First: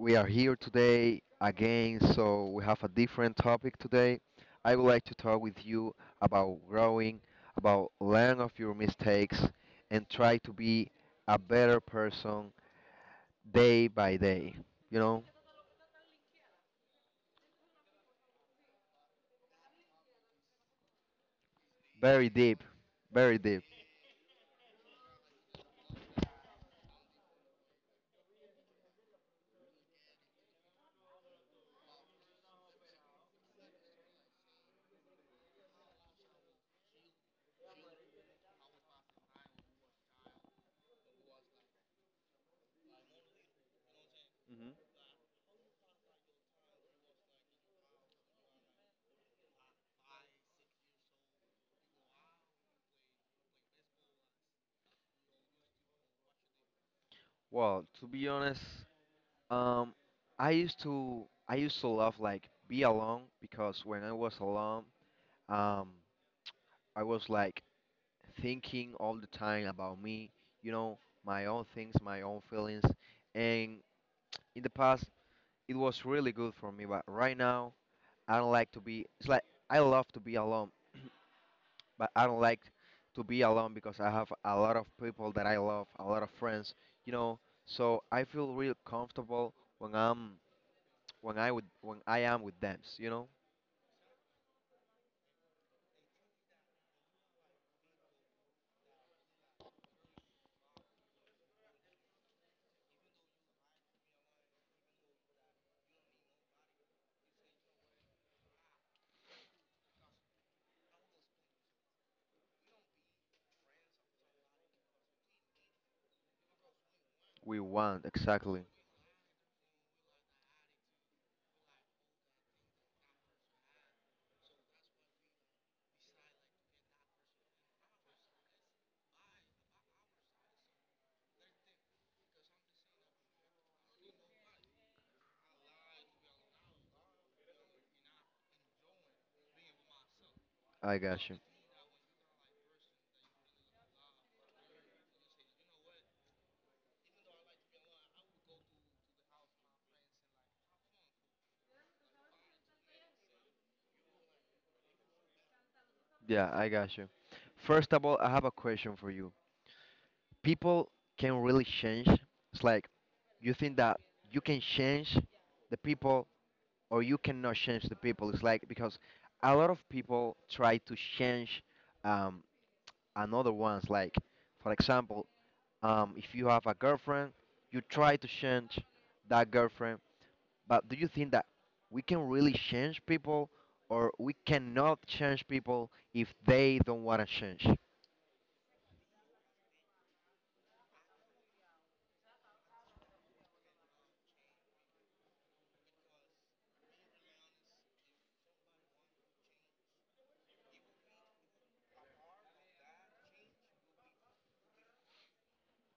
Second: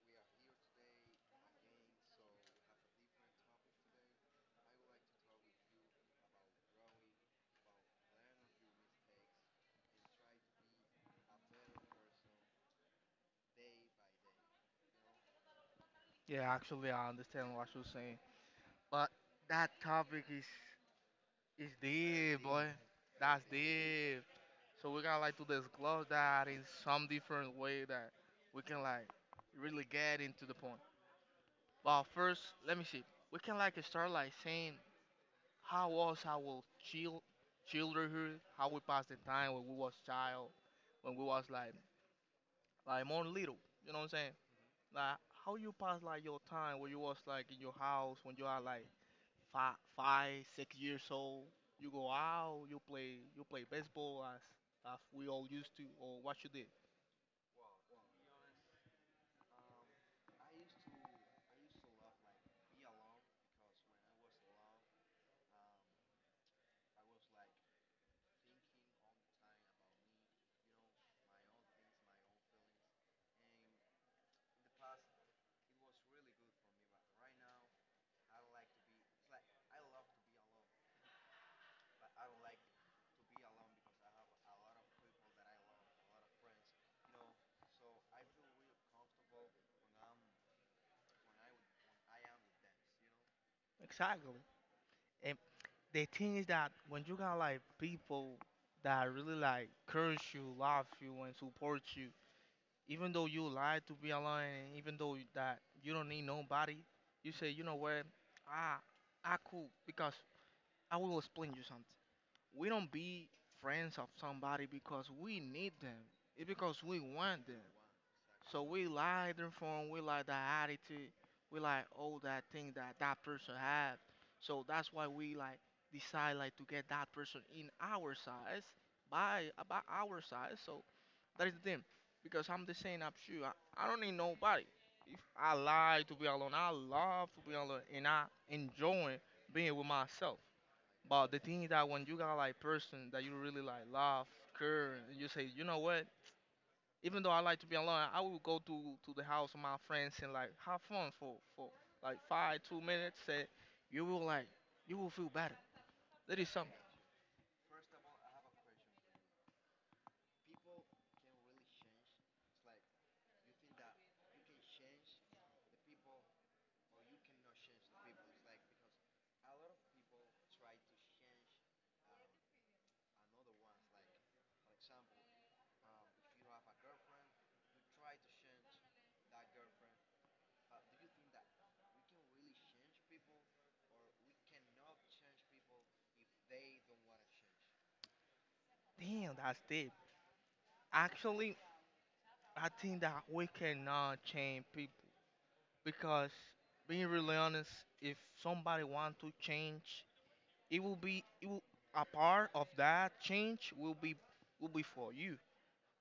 we are here today again, so we have a different topic today. I would like to talk with you about growing, about learn of your mistakes, and try to be a better person day by day. You know, Yeah, actually, I understand what you're saying. But that topic is very deep, boy. deep, very That's deep. deep. So we're gonna like to disclose that in some different way that we can like really get into the point. But first, let me see. We can like start like saying how was our chill childhood, how we passed the time when we was child, when we was like more little. You know what I'm saying? Like how you pass like your time when you was like in your house when you are like 6 years old. You go out, you play baseball as we all used to, or what you did. Well, to be honest, um, I used to love like be alone because when I was alone, um, I was like thinking all the time about me, you know, my own things, my own feelings. And in the past, it was really good for me, but right now, I don't like to be. It's like I love to be alone, but I don't like to be alone because I have a lot of people that I love, a lot of friends, you know. So I feel real comfortable when I'm when I would when I am with them, you know. Exactly. And the thing is that when you got like people that really like curse you, love you, and support you, even though you like to be alone, and even though that you don't need nobody, you say, you know what, ah, I cool because I will explain you something. We don't be friends of somebody because we need them. It's because we want We them. want So exactly. we like their form, we like that attitude, we like all that thing that that person have. So that's why we like decide like to get that person in our size, by about our size. So that is the thing, because I'm the same as you. I don't need nobody. If I like to be alone, I love to be alone, and I enjoy being with myself. I But got the you. thing is that when you got like person that you really like love, care, and you say, you know what? Even though I like to be alone, I will go to the house of my friends and like have fun for like 5 2 minutes. And you will like you will feel better. That is Yeah, I something. got you. First of all, I have a question for you. People can really change. It's like you think that you can change the people or you cannot change the people. It's like because a lot of people try to change um, another ones. Like for example, if you have a girlfriend, you try to change that girlfriend. But do you think that we can really change people or we cannot change people if they don't want to change? Damn, that's deep. Actually, I think that we cannot change people because being really honest, if somebody want to change, it will be it will a part of that change will be for you.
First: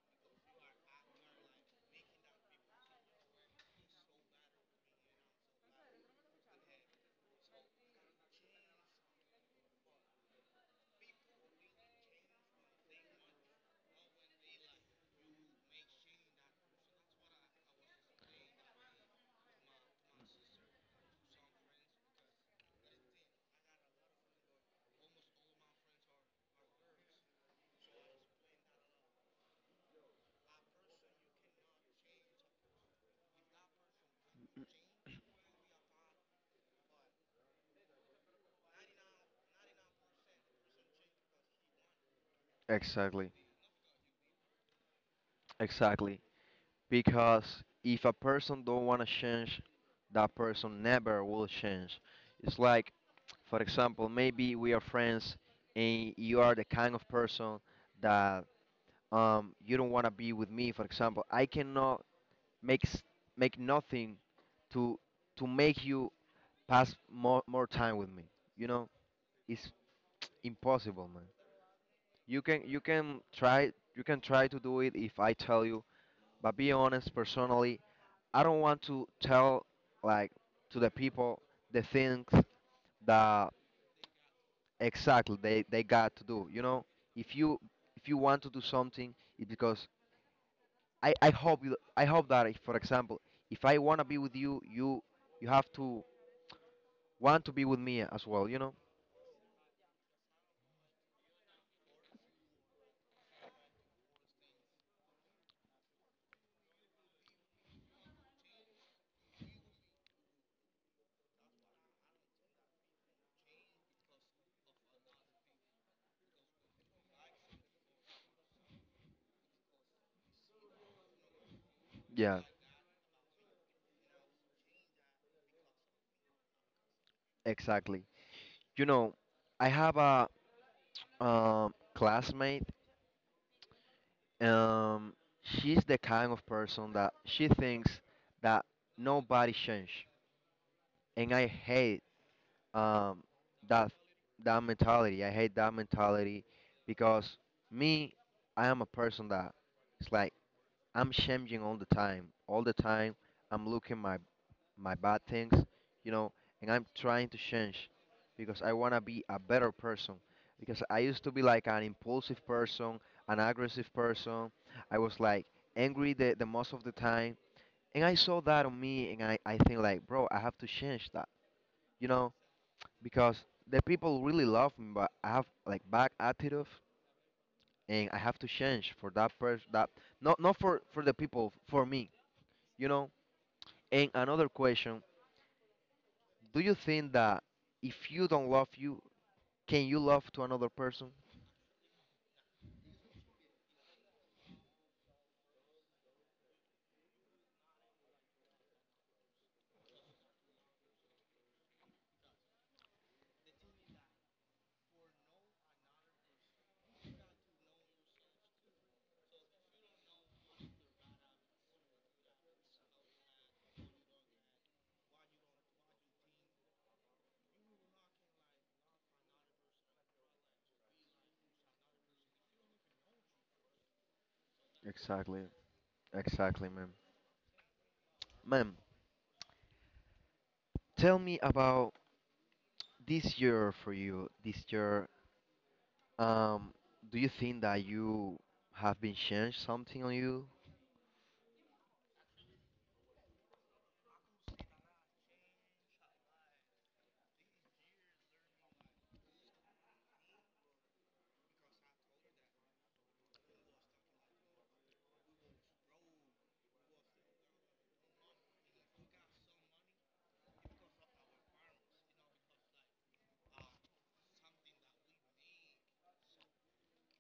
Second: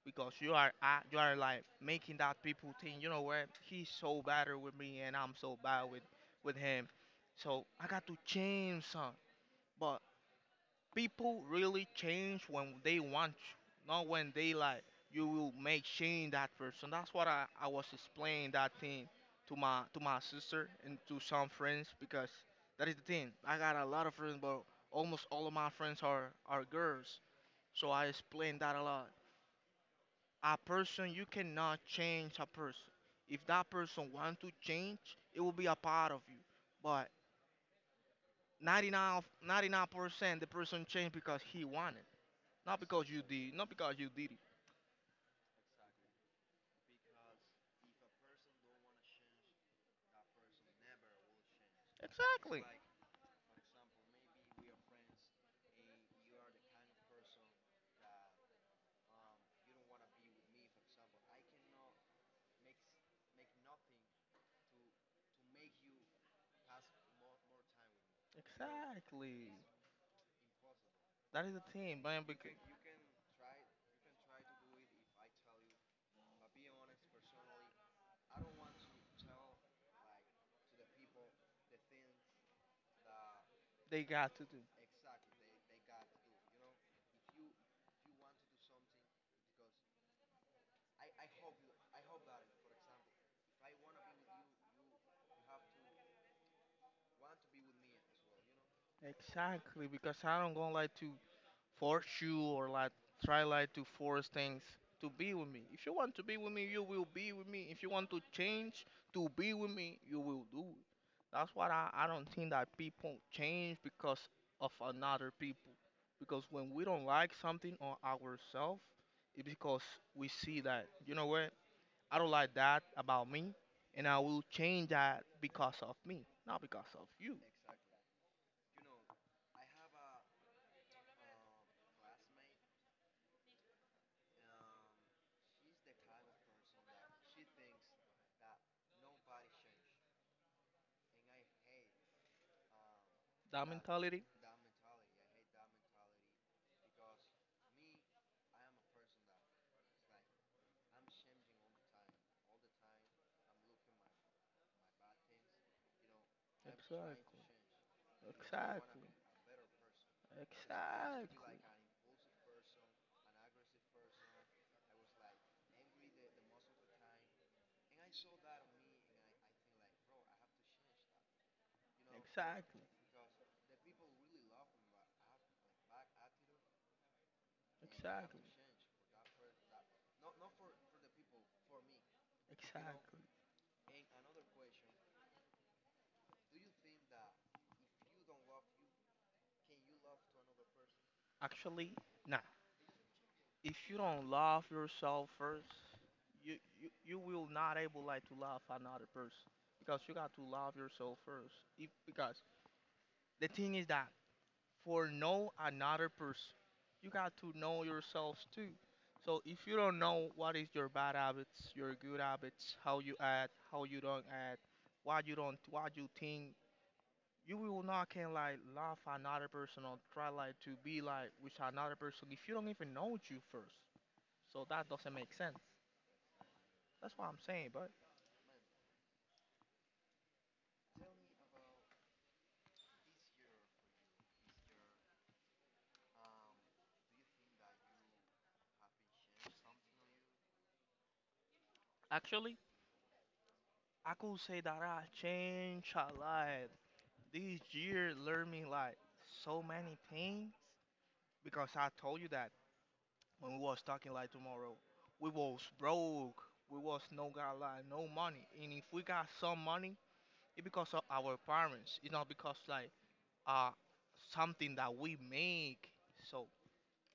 Because you are like making that people think, you know what, he's so better with me and I'm so bad with him. So I got to change some. But people really change when they want you, not when they like you will make change that person. That's what I was explaining that thing to my sister and to some friends because that is the thing. I got a lot of friends but almost all of my friends are girls. So I explained that a lot, a person, you cannot change a person if that person want to change it will be a part of you, but 99% the person changed because he wanted, Exactly, not because you did it. exactly. Because if a person don't want to change, that person never will change. It's Exactly, like for example maybe we are friends and you are the kind of person that, you don't want to be with me. For example I cannot make s- make nothing to to make you pass more time with me, you know. exactly. It's impossible, man. That is the thing, man, You because can you can try, you can try to do it if I tell you, but be honest, personally I don't want to tell like to the people the things that they got to do. exactly they got to do. You know, if you if you want to do something, it's because I hope you, I hope that if, for example, if I wanna be with you, you you have to want to be with me as well. You know? Exactly, because I don't gonna like to force you or like try like to force things to be with me. If you want to be with me, you will be with me. If you want to change to be with me, you will do it. That's why I don't think that people change because of another people. Because when we don't like something on ourselves, it's because we see that, you know what, I don't Yeah, like that about me, and I will change that because of me, not because of you. exactly. You know, I have a, classmate. Um, she's the kind of person that she thinks that nobody change, and I hate, um, That that mentality. that mentality. I hate that mentality because me, I am a person that, it's like I'm changing all the time. All the time, I'm looking my my bad things, you know, and I'm trying to change because I wanna Exactly. be a better person. Exactly. Because I used to Exactly. be like an impulsive person, an aggressive person. I was like angry the most of the time. And I saw that on me and I think like bro I have to change that. You Exactly. Mm. know, Exactly. because the people really love me, but I have like bad attitude, and I have to change for that person. That not not for for the people, for me, you know. Exactly. And another question: do you think that if you don't love you, can you love to another person? Actually, nah. If you don't love yourself first, you will not able like to love another person because you got to love yourself first. If, because the thing is that for know another person. You got to know yourselves too. So if you don't know what is your bad habits, your good habits, how you act, how you don't act, what you don't, what you think, you will not can like love another person or try like to be like with another person if you don't even know you first. So that doesn't make Exactly, sense. exactly, ma'am. That's what I'm saying, but Ma'am, tell me about this year for you. This year, um, do you think that you have been changed something on you? actually, I could say that I changed a lot. This year learned me like so many things because I told you that when we was talking like tomorrow, we was broke. We was no got like no money. And if we got some money, it's because of our parents. It's not because like uh something that we make. So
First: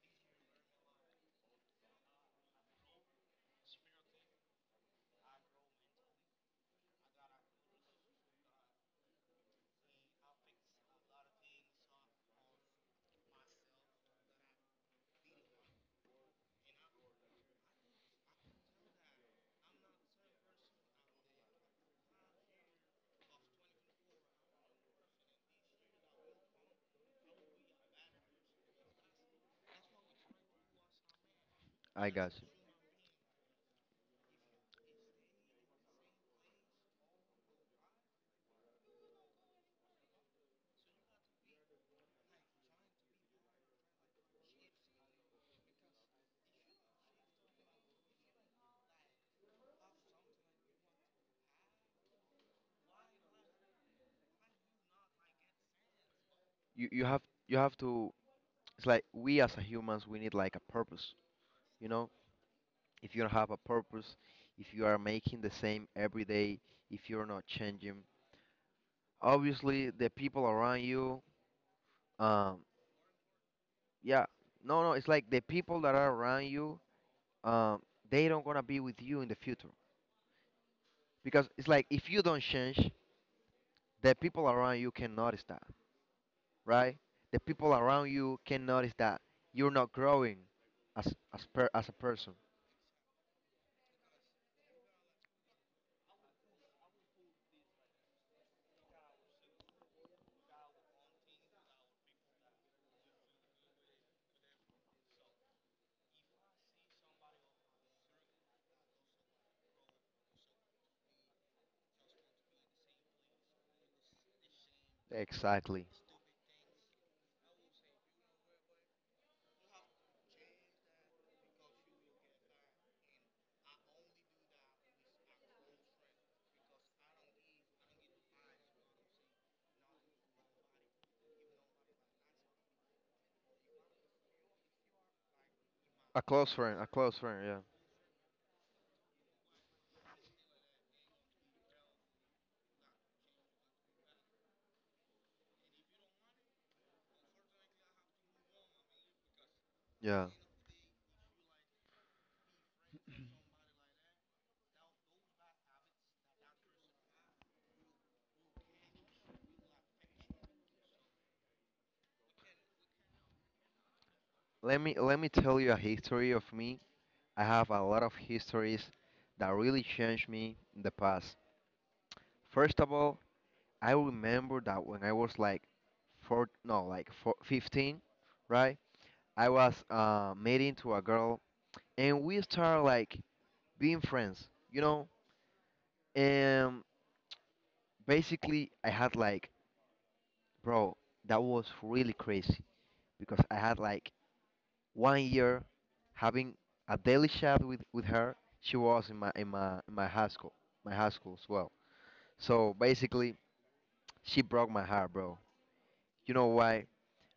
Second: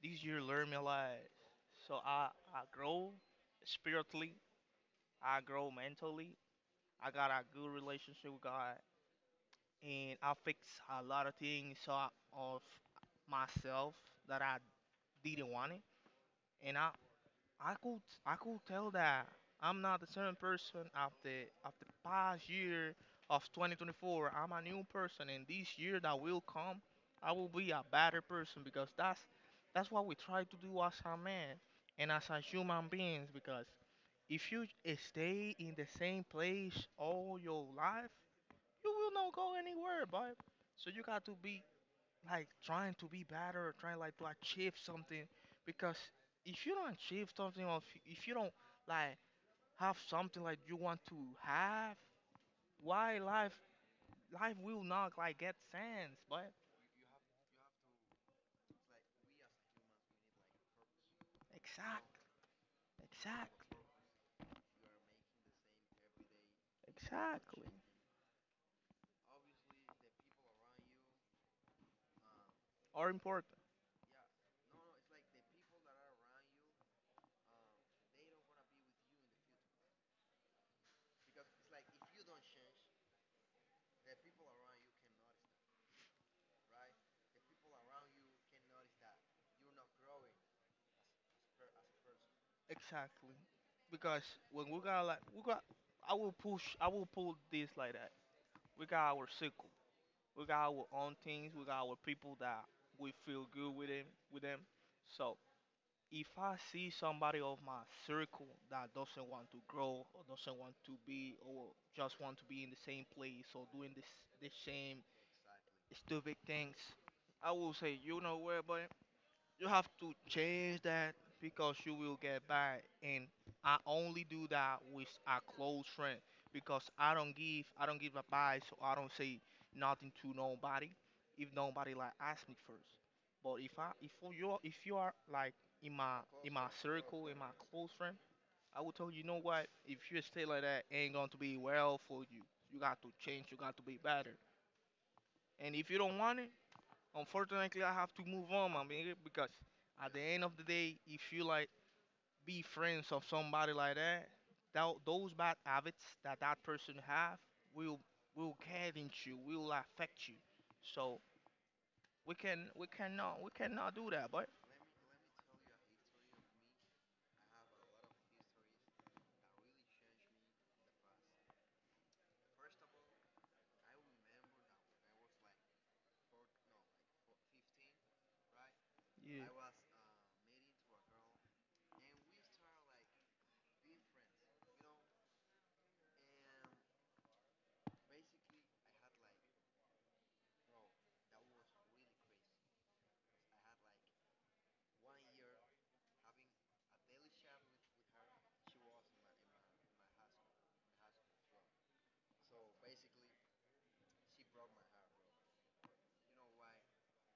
this year learn me like, so I grow spiritually, I grow mentally, I got a good relationship with God and I fix a lot of things, of myself, that I didn't want it, and I could I could tell that I'm not the same person of the past year of 2024. I'm a new person, and this year that will come, I will be a better person because that's what we try to do as a man I and as a guess human beings. Because if you stay in the same place all your life, you will not go anywhere, boy. So you got to be like trying to be better, trying like to achieve something. Because if you don't achieve something, or if you don't like have something like you want to have, why life will not like get sense. But you you have to, it's like we as a humans we need like a purpose, you know, exactly, if you don't have a exactly, purpose, if you are making the same every day, if you're not exactly, changing, obviously the people around you, um are important, yeah. No, no, it's like the people that are around you, um they don't gonna be with you in the future because it's like if you don't change the people around you can notice that, right, the people around you can notice that you're not growing as as per as a person. exactly. Because when we got, I will push, I will pull this like that. We got our circle, we got our own things, we got our people that we feel good with them. So if I see somebody of my circle that doesn't want to grow or doesn't want to be or just want to be in the same place or doing this the same Exactly. stupid things, I will say, you know where, boy, you have to change that because you will get bad. And I only do that with a close friend because I don't give advice, so I don't say nothing to nobody if nobody like ask me first. But if you are like in my A close in my friend, a close circle, in friend, my yeah. close friend, I will tell you, you know what? If you stay like that, ain't going to be well for you. You got to change. You got to be better. And if you don't want it, unfortunately, I have to move on, my nigga, because at the Yeah. end of the day, if you like be friends of somebody like that, thou those bad habits that that person have will will get into you, will affect you. So we cannot do that, but Let me tell you a history of me. I have a lot of histories that really changed me in the past. First of all, I remember that when I was like four, 15, right? yeah. I was meeting to a girl, and we started like being friends, you know. And basically, I had like, bro, that was really crazy because I had like 1 year having a daily chat with her. She was in my high school as well. So basically, she broke my heart, bro. You know why?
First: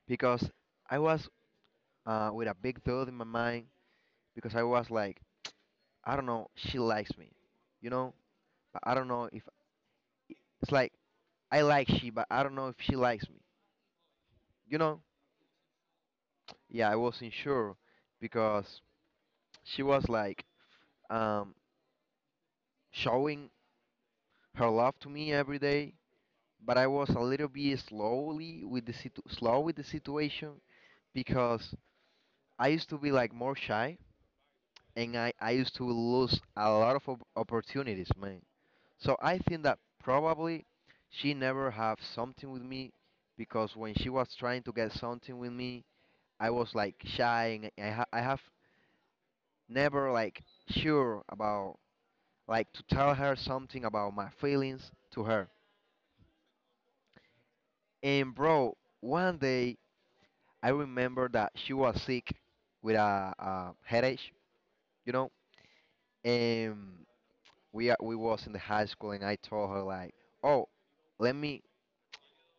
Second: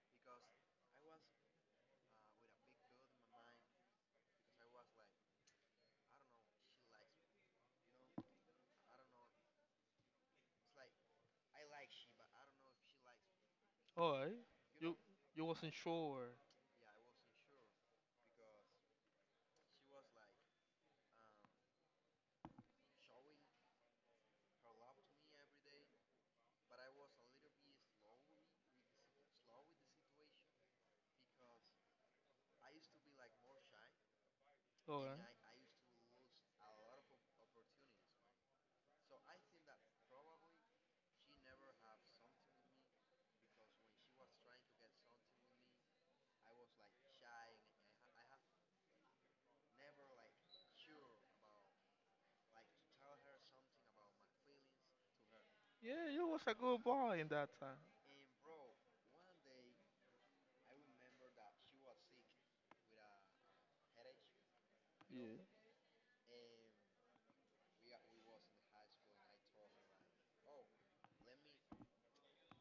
Because I was, with a big thought in my mind. Because I was like, I don't know, she likes me, you know. But I don't know if, it's like I like she, but I don't know if she likes me, Alright, you you know. you wasn't sure. Yeah, I wasn't sure because she was like, um, showing her love to me every day but I was a little bit slowly with the slow with the situation because I used to be like more shy and Alright, I used to lose a lot of opportunities, man. So I think that probably she never have something with me because when she was trying to get something with me, I was like shy and I have never like sure about like to tell her something about my feelings to her. yeah, you was a good boy in that time. And bro, one day I remember that she was sick with a headache, you know, Yeah, and we was in the high school, and I told her like, "Oh, let me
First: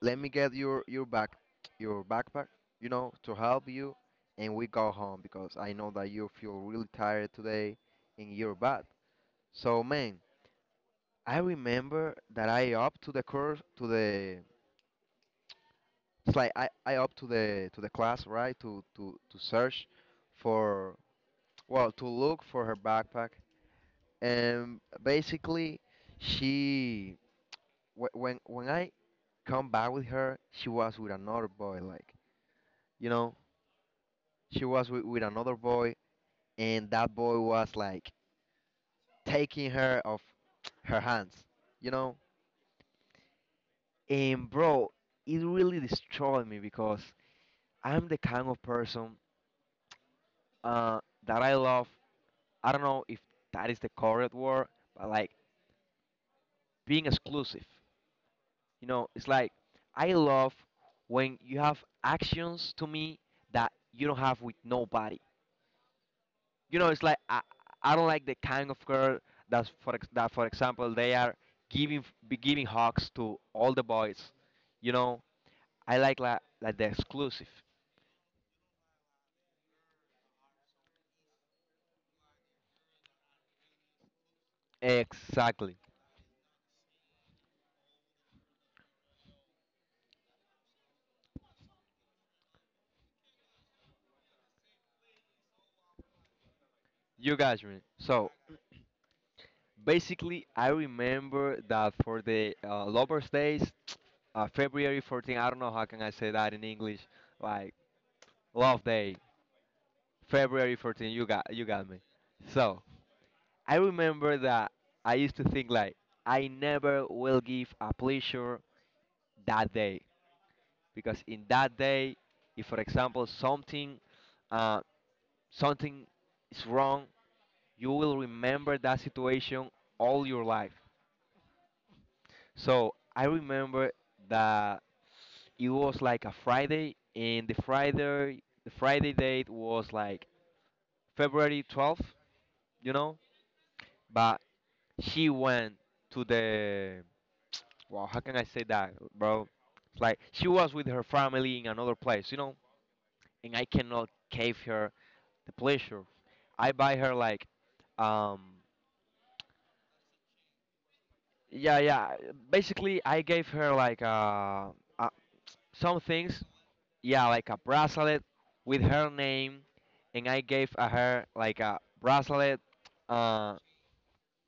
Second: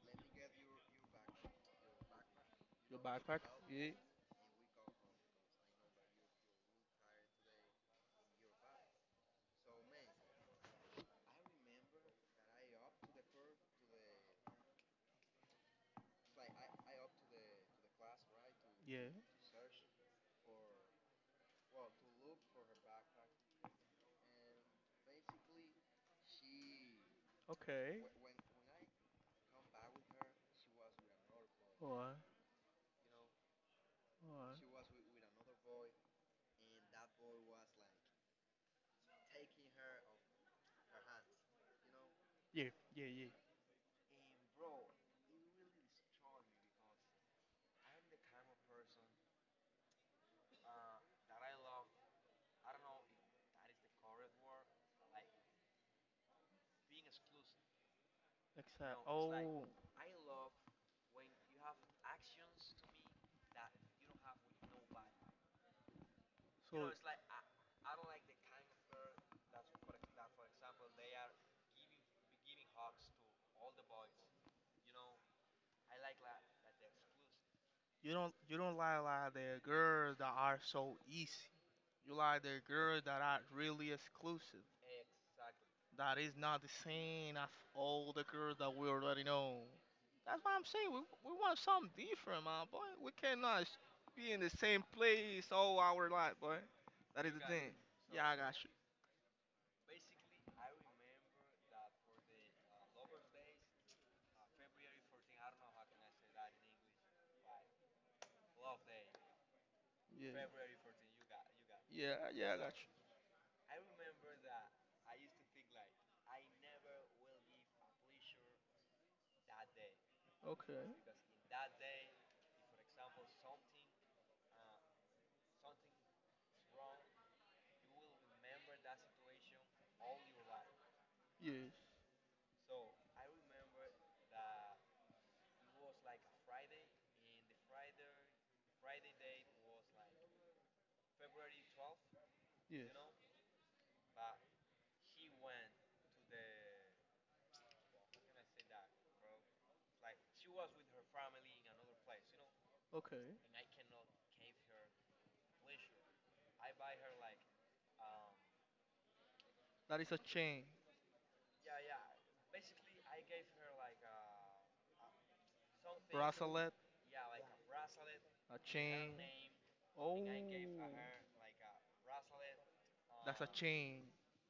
let me get your backpack, you your know, to backpack. help Yeah, you, and we go home because I know that you feel really tired today, and you're bad." So man, I remember that I up to the course to the it's like I up to the class right yeah. To search for, well, to look for her backpack and basically she, Okay. when I come back with her she was with another boy, like, Alright, you know, she was alright. With another boy and that boy was like taking her off her hands, you know, Yeah, yeah, yeah, and bro it really destroyed me because I'm the kind of person, uh that I love, I don't know if that is the correct word, but like being exclusive. you except, You know, know, it's it's like, oh, you like know, I love when you have actions to me that you don't have with nobody. You know, so it's like I don't like the kind of girl that's that for example they are giving hugs to all the boys. You know, I like the exclusive. you don't like the girls that are so easy. You like the girls that are really exclusive. Exactly. That is not the same as all the girls that we already know. That's what I'm saying. We want something different, man, boy. We cannot be in the same place all our life, boy. That is You the guys thing. me. Me. So yeah, So I got you. basically, I remember that for the Lovers Days, February 14. I don't know how can I say that in English. Like Love Day. February Yeah. 14, you got me. Me. Yeah, yeah, I got So you. I remember that I used to think like I never will give a pleasure that day Okay. because in that day, if for example something, uh, something is wrong, you will remember that situation all your life. Yes. So I remember that it was like a Friday, and the Friday date was like February 12th, Yes. you know, but she went to the, well, how can I say that, bro? It's like she was with her family in another place, you know, Okay. and I cannot give her the pleasure. I buy her like, um, That is a change. yeah, yeah. Basically, I gave her like uh some things, Bracelet, yeah, like a bracelet a with her chain. name, Oh, and I gave her like a bracelet that's a uh chain.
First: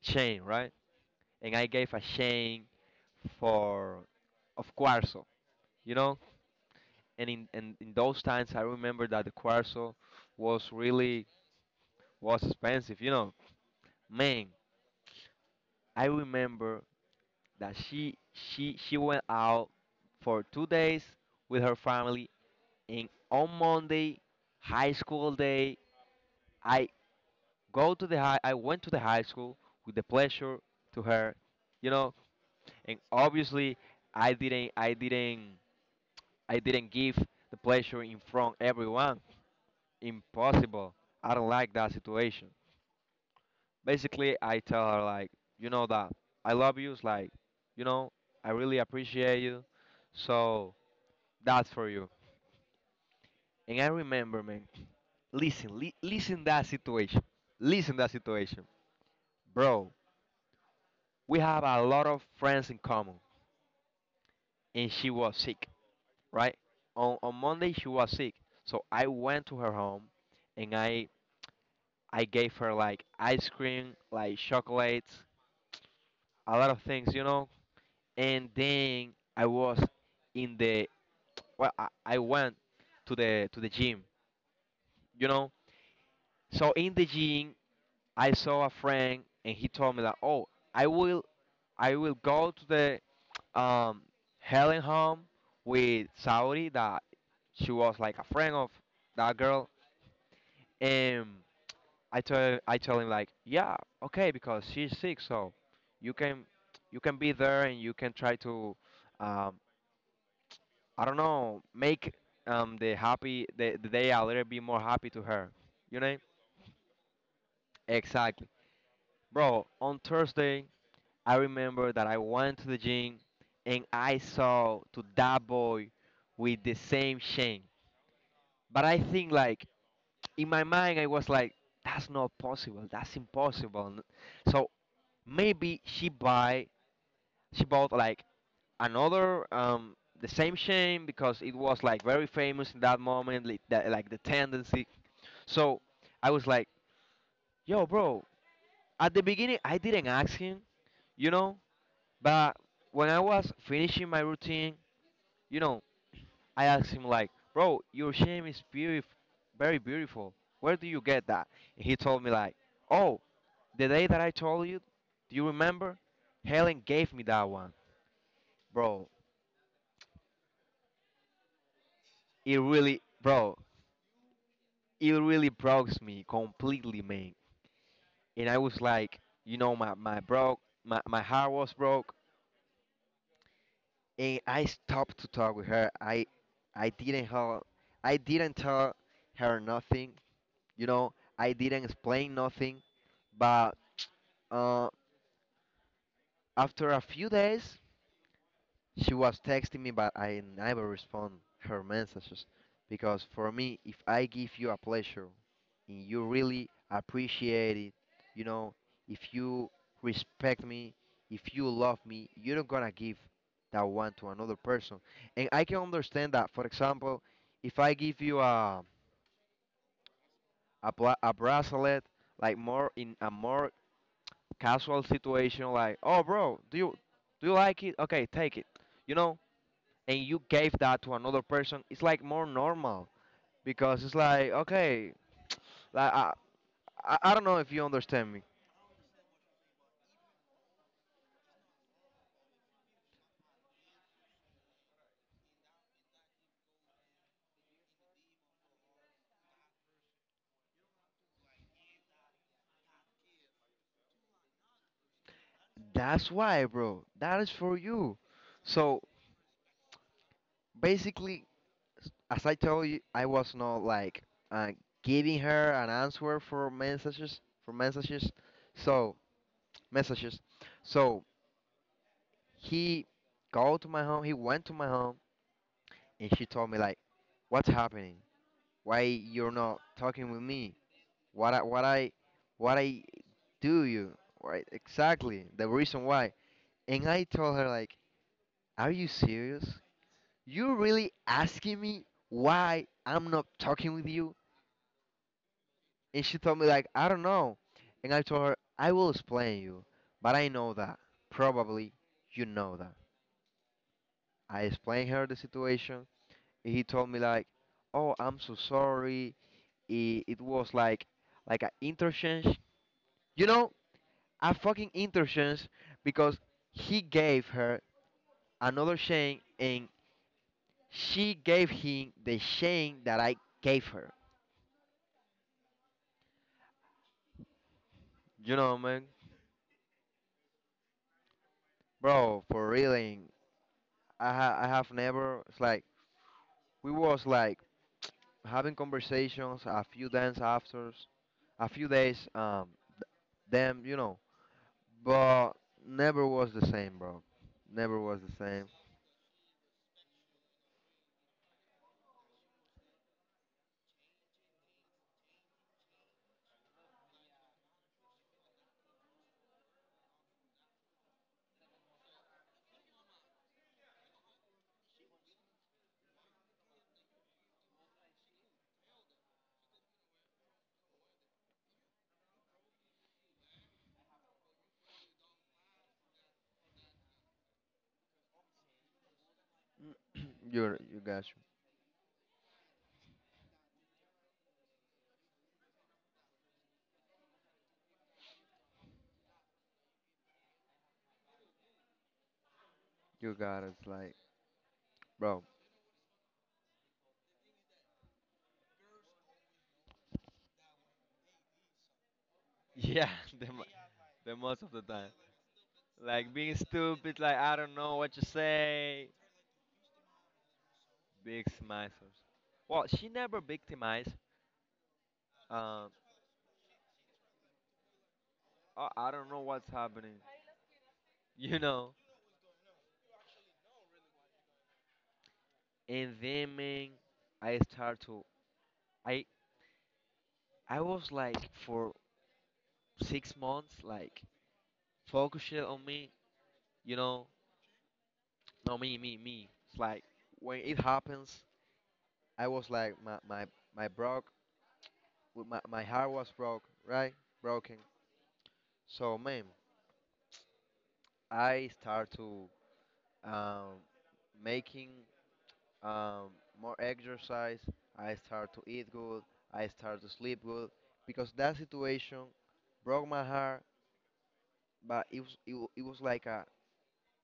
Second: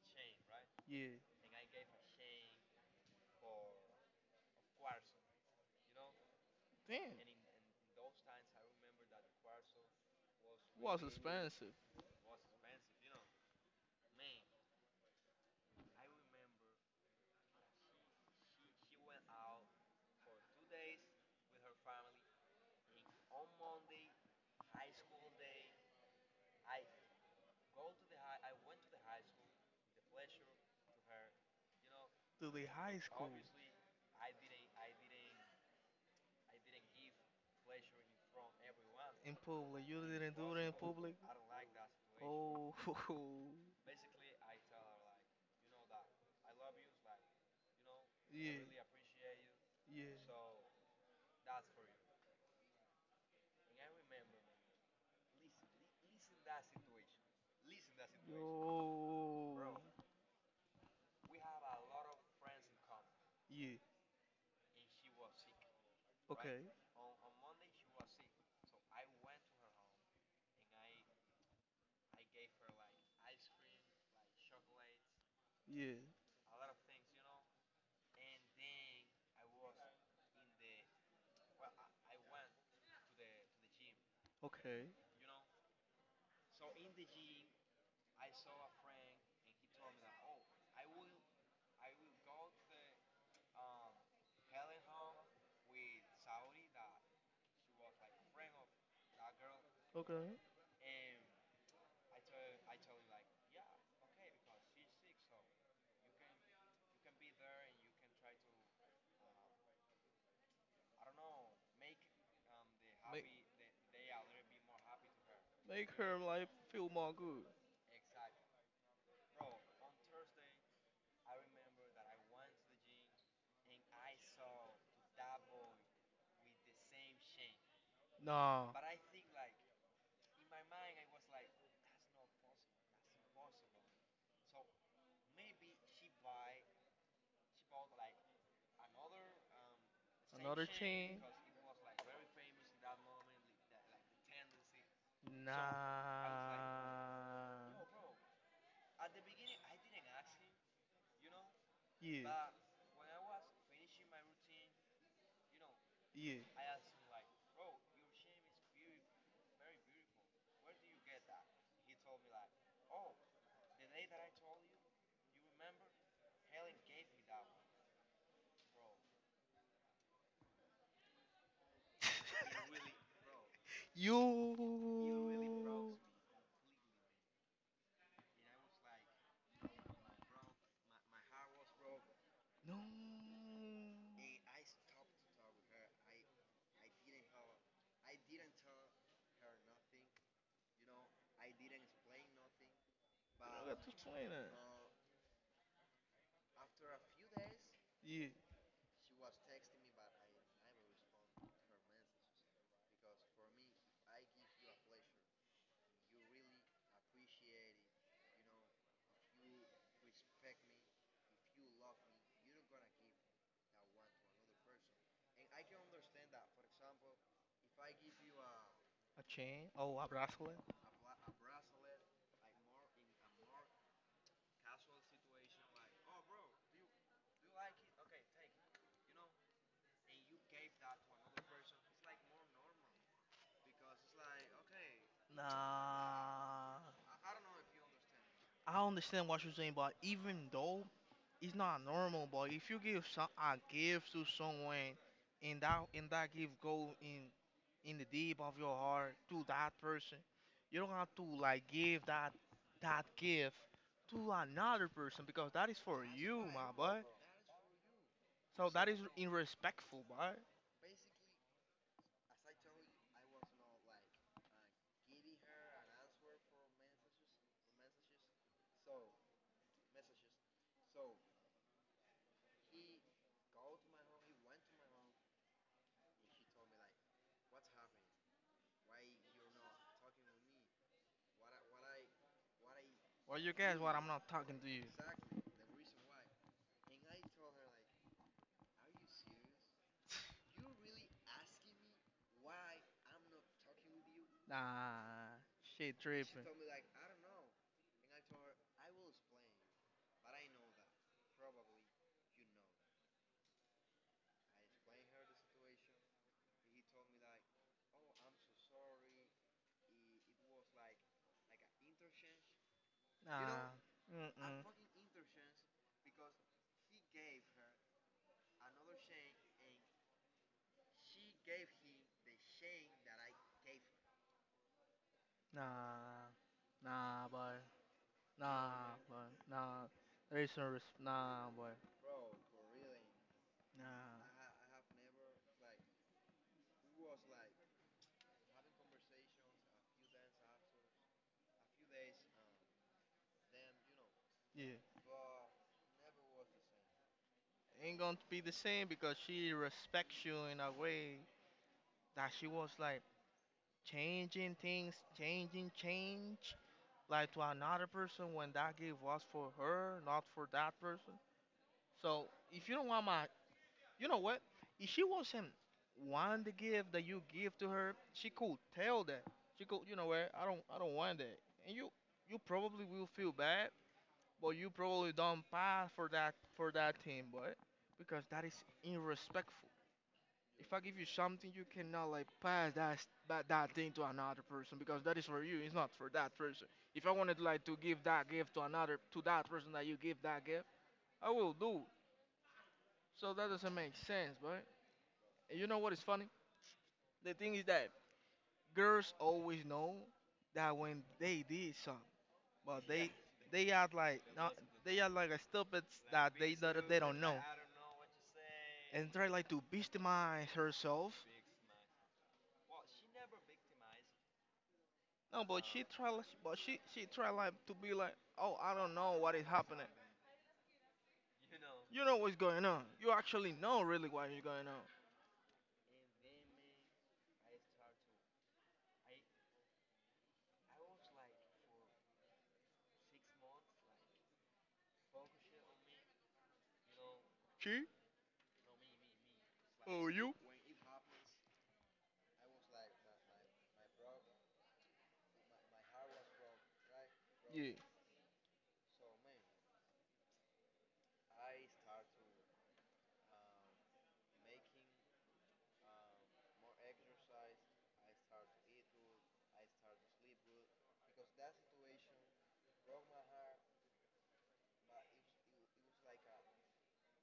chain, right? Yeah. And I gave a shame for of Quarzo, you know. Damn, And and in those times, I remember that the Quarzo was was really expensive was expensive, you know. Man, I remember that she went out for 2 days with her family, and on Monday, high school day, I I went to the high school with the pleasure to her, you know. to the And high school obviously, I didn't I didn't I didn't give the pleasure in front everyone. in public. You didn't do it in Impossible. public. I don't like that situation. Oh, Basically, I tell her like, you know that I love you. It's like, you know, I really yeah, appreciate you. yeah. So that's for you. And I remember, man. Listen, listen that situation. Listen that situation, Oh, bro. We have a lot of friends in common, yeah. and she was sick, right? Okay. On Monday she was sick, so I went to her home, and I gave her like ice cream, like chocolates, Yeah. a lot of things, you know. And then I was in the, well, I went to the gym, Okay. you know. So in the gym, I saw a friend, and he told me that, oh, I will, I will go to the Helen home with Saudi that she was like a friend of that girl, Okay. and I tell him like, yeah, okay, because she's sick, so you can you can be there and you can try to um, I don't know make the happy the day a little bit more happy to her. Make You know? her life feel more good. Exactly. Bro, on Thursday I remember that I went to the gym and I saw to that boy with the same chain. Nah. But I think like in my mind I was like that's not possible. That's impossible. So maybe she buy she bought like another the same chain because it was like very famous in that moment, like that, like the tendency. So I was So like, I was like, yo bro, at the beginning I didn't ask him, you know, yeah. but when I was finishing my routine, you know, Yeah. I asked him like, bro, your chain is beautiful, very beautiful, where do you get that? And he told me like, oh, the day that I told you, do you remember, Helen gave me that one, bro. It really, bro, Yo. it Me. really broke me completely, man. And I was like, you know, my heart was broke, No. and I stopped to talk with her. I didn't her, I didn't tell her nothing. You know, I didn't explain nothing. But You to explain that. uh, after a few days, Yeah. she was texting me, but I never respond her messages because for me, if I give you a pleasure and you really appreciate it, you know, if you respect me, if you love me, you're not gonna give that one to another person. And I can understand that. For example, if I give you A chain. Oh, abrazo. a, bla a bracelet, like more in a more casual situation, like, oh, bro, do you like it? Okay, take it. You know, and you gave that to another person, it's like more normal because it's like okay, like I, Nah, I don't know if you understand me. I don't understand what you're saying, but even though it's not normal, but if you give some a gift to someone, and that gift go in the deep of your heart to that person, you don't have to like give that gift to another person because that is for That's you, why, my boy. bro. That is for you. So that So is irrespectful, boy. basically, as I told you, I was not like uh, giving her an answer for messages, for messages. So messages. So he go to my home. He went to my home, and she told me like, "What's happening? Why you're not talking with me?" what I what I what I Well, you guess Do what? I'm you not talking right to you. exactly the reason why? And I told her like, are you serious? You really asking me why I'm not talking with you? Nah, shit And she tripping. told me like, I don't know. And I told her, I will explain you, but I know that probably you know that. I explained her the situation, and he told me like, oh, I'm so sorry, it was like an interchange, you Nah. know, a Mm-mm. fucking interchange, because he gave her another chain and she gave him the chain that I gave her. Nah, nah, boy. You know, Nah, man, boy. Nah. There is no nah, boy. bro, for reeling, Nah. I have never. It's like we was like having conversations a few days after, a few days th- them, you know, Yeah. but never was the same, bro. Ain't Never gonna was be the the same. same because she respects you in a way that she was like changing things, like to another person when that gift was for her, not for that person. So if you don't want my you know what? If she wasn't want the gift that you give to her, she could tell that. She could, you know what? I don't want that. And you probably will feel bad, but you probably don't pass for that thing, but because that is irrespectful. If you I give you you got something, you cannot like pass that thing to another person because that is for you. It's not for that person. If I wanted like to give that gift to another to that person that you give that gift, I will do. you, So you that got it. doesn't It's make like, sense, but bro, you know what is funny? The thing is that girls always know that when they did something, but yeah, they the, mo- they act like the not, most of the they time. act like a stupid Like that they being don't, they stupid, don't like know I don't know what to say. and try like to victimize herself. Victimizers. Well, she never victimized. No, but she Um, tried, but she tried like to be like, oh, I I, don't I know don't what know is what's happening. happening, you know. You know what's going on. You actually know really what is going on. And then, man, I start to. I I was like for 6 months, like focusing on me, you know. She No, me, me, me. It's like or you? when it happens, I was like my broke. my heart was broke, right? Yeah. Broken. So, man, I start to um, making um, more exercise. I start to eat good. I start to sleep good because that situation broke my heart, but it was like a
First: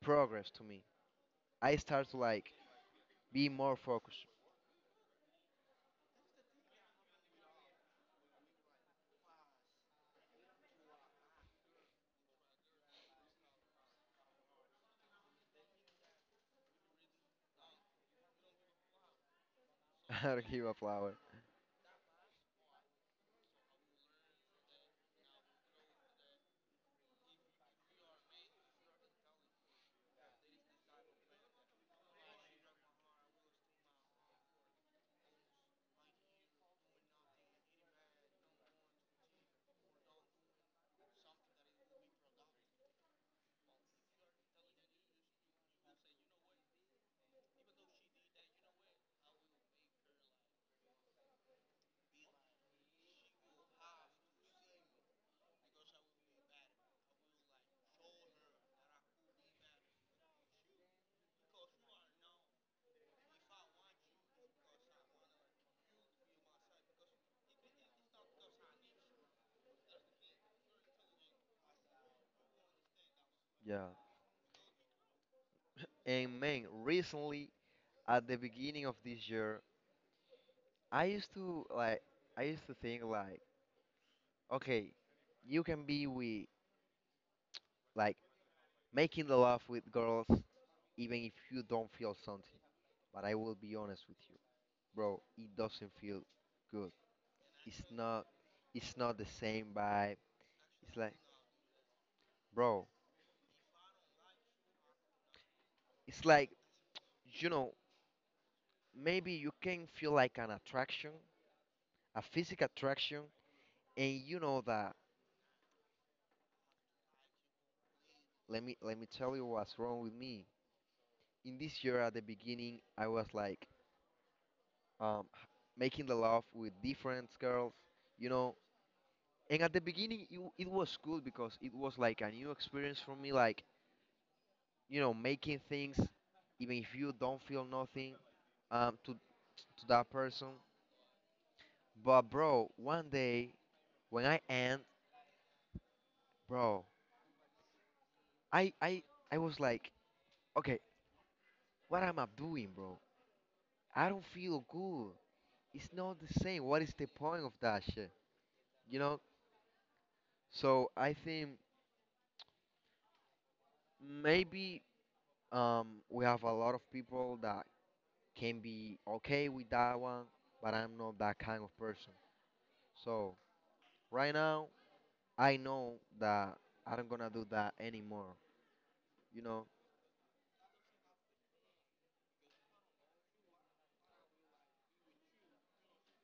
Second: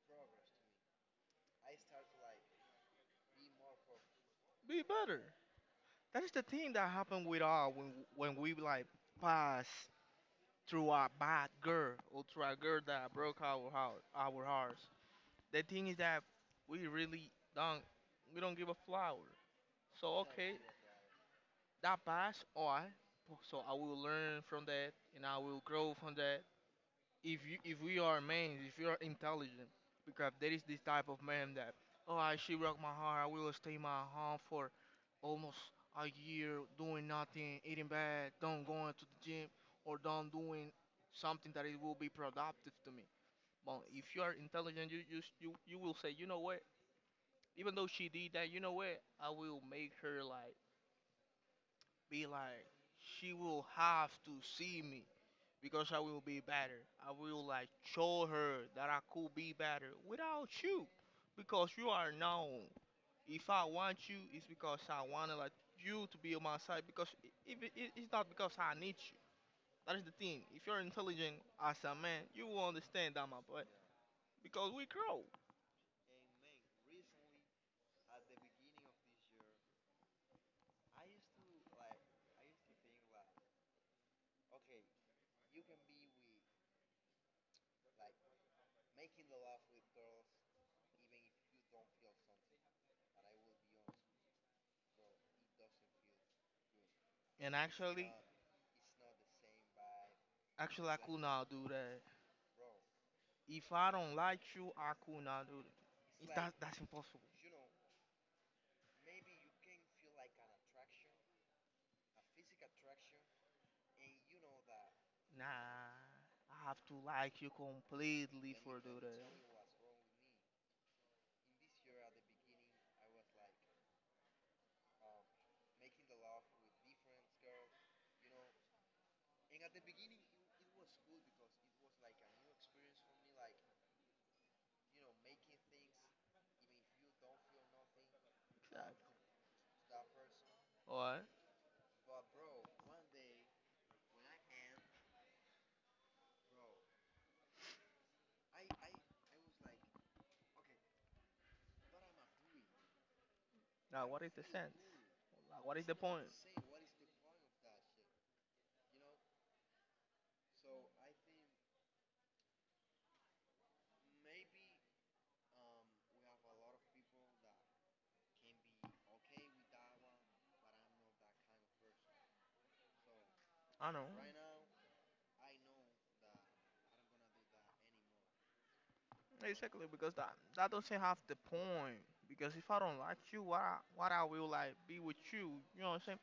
progress to me. I start to like be more focused. Be better. That is the thing that happened with us when we like pass through a bad girl or through a girl that broke our heart, our hearts. The thing is that we really don't give a flower. So I okay, don't give a flower. that passed. All right. So I will learn from that, and I will grow from that, if you if we are men, if you are intelligent, because there is this type of man that oh I she broke my heart, I will stay in my home for almost a year doing nothing, eating bad, don't going to the gym or don't doing something that it will be productive to me. But if you are intelligent, you will say, you know what? Even though she did that, you know what? I will make her like be like she will have to see me because I will be better. I will like show her that I could be better without you because you are known. If I want you, it's because I want like you to be on my side because I- if it, it- it's not because I need you. That is the thing. If you're intelligent as a man, you will understand that, my boy, Yeah. because we grow. And man, recently at the beginning of this year, I used to like I used to think like, okay, you can be with like making the love with girls even if you don't feel something. But I will be honest with you, bro. It doesn't feel good. And It's actually, not. It's not the same vibe. actually, I It's like, could not do that. bro. If I don't like you, I could not do that. It's like, That's impossible. you know, maybe you can feel like an attraction, a physical attraction, and you know that. Nah, I have to like you completely Let me for do let me that. tell you what's wrong with me. In this year, at the beginning, I was like, um, h- making the love with different girls, you know. And at the beginning, it was cool because it was like a new experience for me. Like, you know, making things even if you don't feel nothing Exactly. To to that person, Or but bro, one day, when I end, bro, i i I was like, okay, what am I doing, bro? I now, what don't is the feel sense? good. Like, what is It's the not point? the same. What is the point of that shit? You know. So I think maybe we have a lot of people that can be okay with that one, but I'm not that kind of person. So I know. right now I know that I'm gonna do that anymore. You know? Exactly, because that doesn't have the point. Because if I don't like you, what I will like be with you? You know what I'm saying?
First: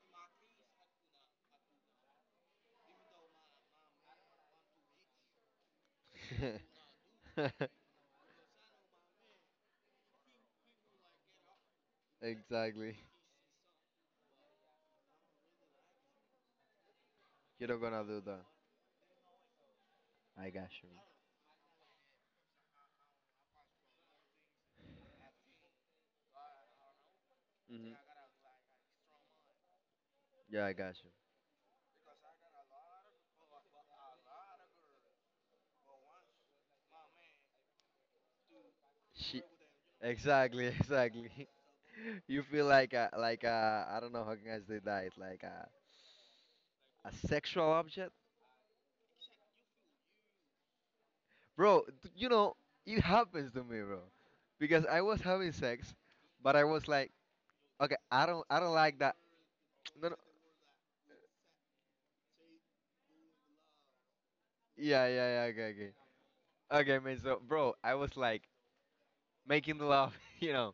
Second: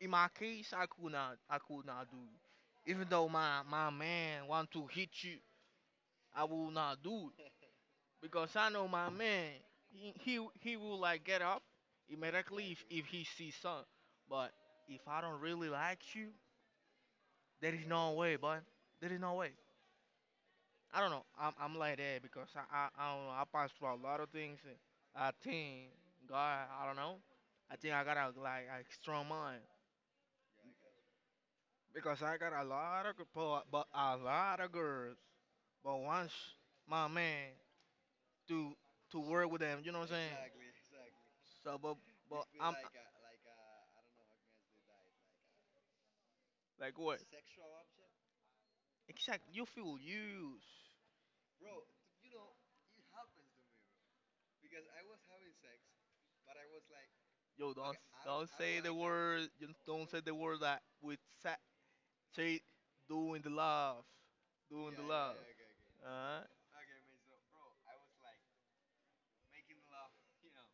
In my case, I could not do it. Even though my man want to hit you, I will not do. Because I know my man. He will like get up immediately Exactly. if he sees sun. But if I don't really like you, You're there not is gonna no do way, that. but there is no way. I got you. I don't know. I'm like that because I don't know. I passed through a lot of things. And I think God. I don't know. I think I Hmm. got a like a strong mind Yeah, I got you. because I got a lot of girls, but a lot of girls. But once my man to to She. work with them. You know what I'm saying? Exactly, exactly. So, but you You but feel I'm like a like a, I don't know how can I say that. It's like like a what? sexual object, Exactly. You feel used. bro. You know it happens to me, bro, because I was having sex, but I was like, Yo, okay, don't I don't say the like that. word. You don't No, no. say the word that with say doing the love, doing the Yeah, yeah, love. yeah. Okay, okay. Uh, Okay, man. So, bro, I was like, making love, you know.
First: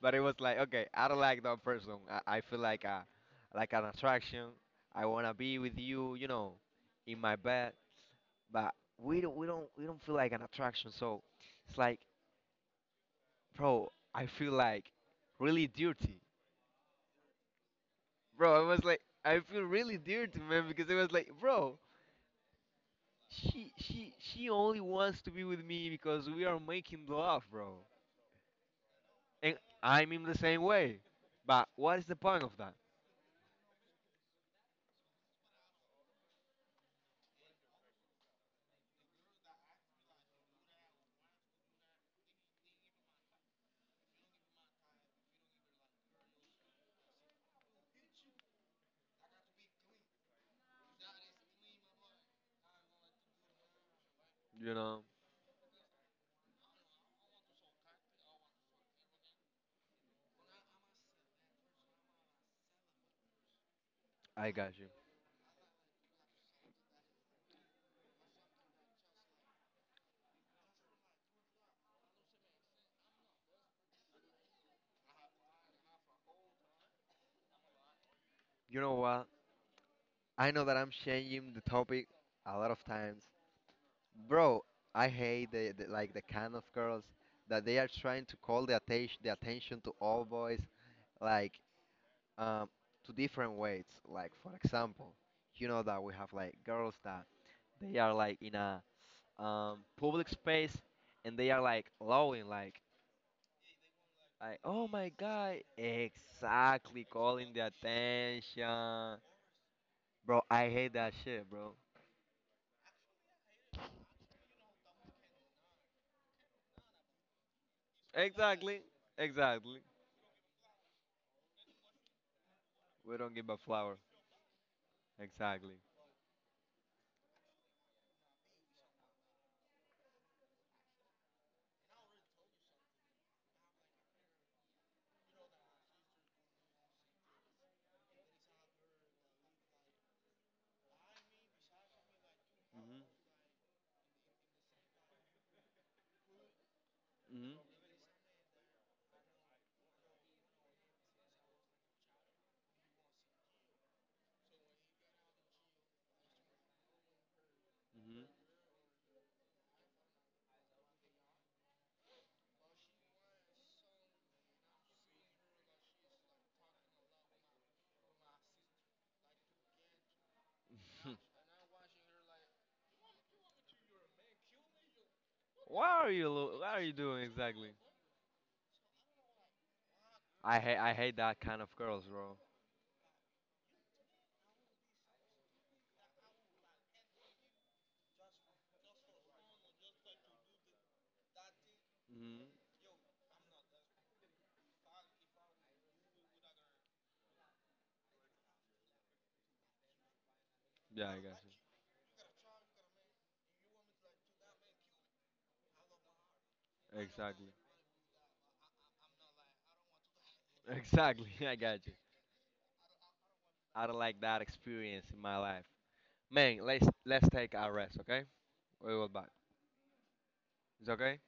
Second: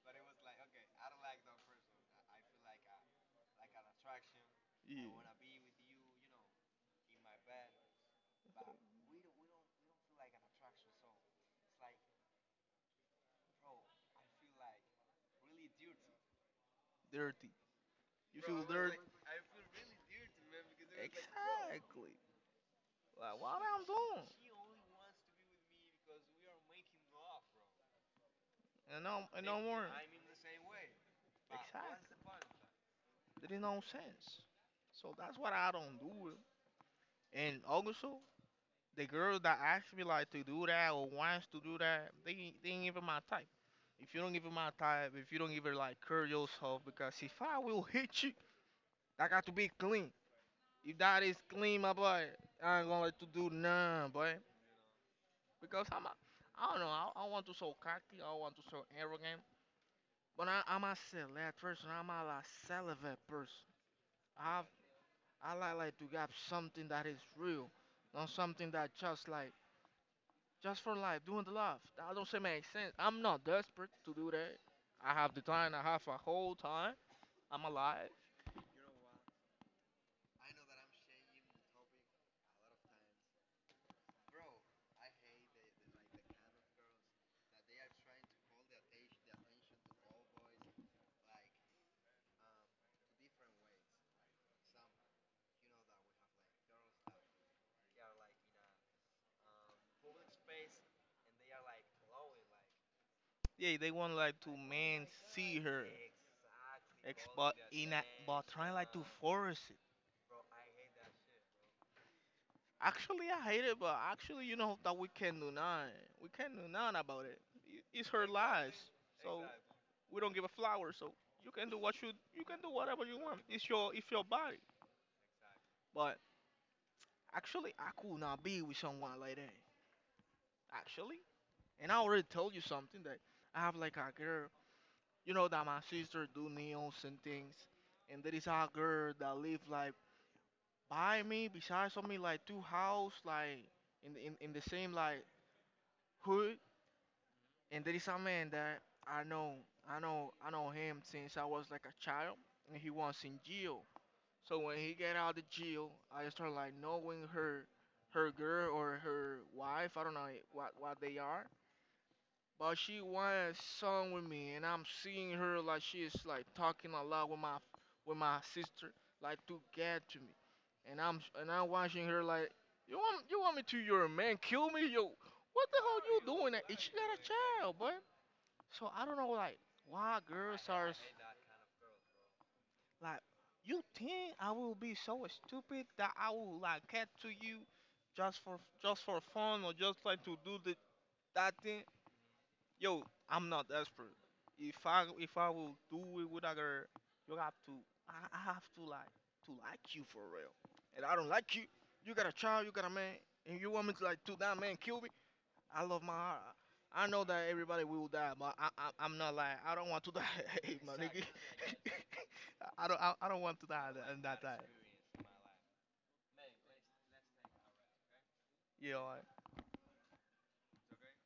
But it was like, okay, I don't like that person. I feel like a, like an attraction. yeah. I wanna be with you, you know, Know. in my bed. But we don't feel like an attraction. So it's like, bro, I feel like really dirty, Dirty. You bro. feel I was dirty. like, I feel really dirty, man, because it was like, Bro, bro, exactly. Like, what I'm doing? she only wants to be with me because we are making love, bro. And And no more. I'm in the same way. But Exactly. what is the point of that? There is no sense. So that's what I don't do. And also, the girls that actually like to do that or wants to do that, they ain't even my type. If you don't give her my type, if you don't give her like curl yourself, because if I will hit you, I got to be clean. If that is clean, my boy, I ain't gonna let you do none, boy. You know. Because I don't know, I want to so cocky, I want to so arrogant, but I'm a select person, I'm a like, celibate person. I I got you. I like to have something that is real, not something that just like, just for life, doing the love. That doesn't make sense. I'm not desperate to do that. I have the time, I have a whole time, I'm alive. You know what? I know that I'm changing the topic a lot of times. Bro, I hate the, like, the kind of girls that they are trying to call the attention to all boys, like um to different ways. Like for example, you know that we have like girls that they are like in a public space and they are like lowing like Yeah, they want like to like oh man my god, see her, exactly, ex, calling but the in a, but trying like to attention, force. bro, I hate that shit, bro. Actually, I hate it, but actually, you know that we can do none. We can do none about it. I- It's her lives, Exactly. so Exactly. we don't give a flower. So you can do what you can do whatever We you don't want. give a flower. It's your body. Exactly. But actually, I could not be with someone like that. Actually, and I already told you something that I have like a girl. You know that my sister do nails and things, and there is a girl that live like by me, besides of me, like two Mhm. house, like in the, in the same like hood. Mhm. And there is a man that I know, I know him since I was like a child, and he was in jail. So when he get out of jail, I start like knowing her, Mhm. her girl or her wife. I don't know what they are, but she was song with me, and I'm seeing her like she's like talking a lot with my sister, like to get to me, and I'm and I'm watching her like you want me to your man kill me yo. What the What hell are you you? doing that? What are And you she got doing a exactly? child, boy. So I don't know, like, why I hate. I hate that kind of girls, bro. like, you think I will be so stupid that I will like get to you just for fun or just like to do the that thing? Mhm. Yo, I'm not desperate. If I will do it with a girl, you have to I have to like you for real. And Yeah, I I don't got like you. You got a child, you got a man, and you want me to like to that man kill I love my heart. you. I know that Exactly. everybody will die, but I'm not like I don't want to die, my nigga. Exactly. I got you. I don't want to die I I don't like like that that that experience in die. my life. Man, let's take a rest, okay? You We will know. back. It's okay.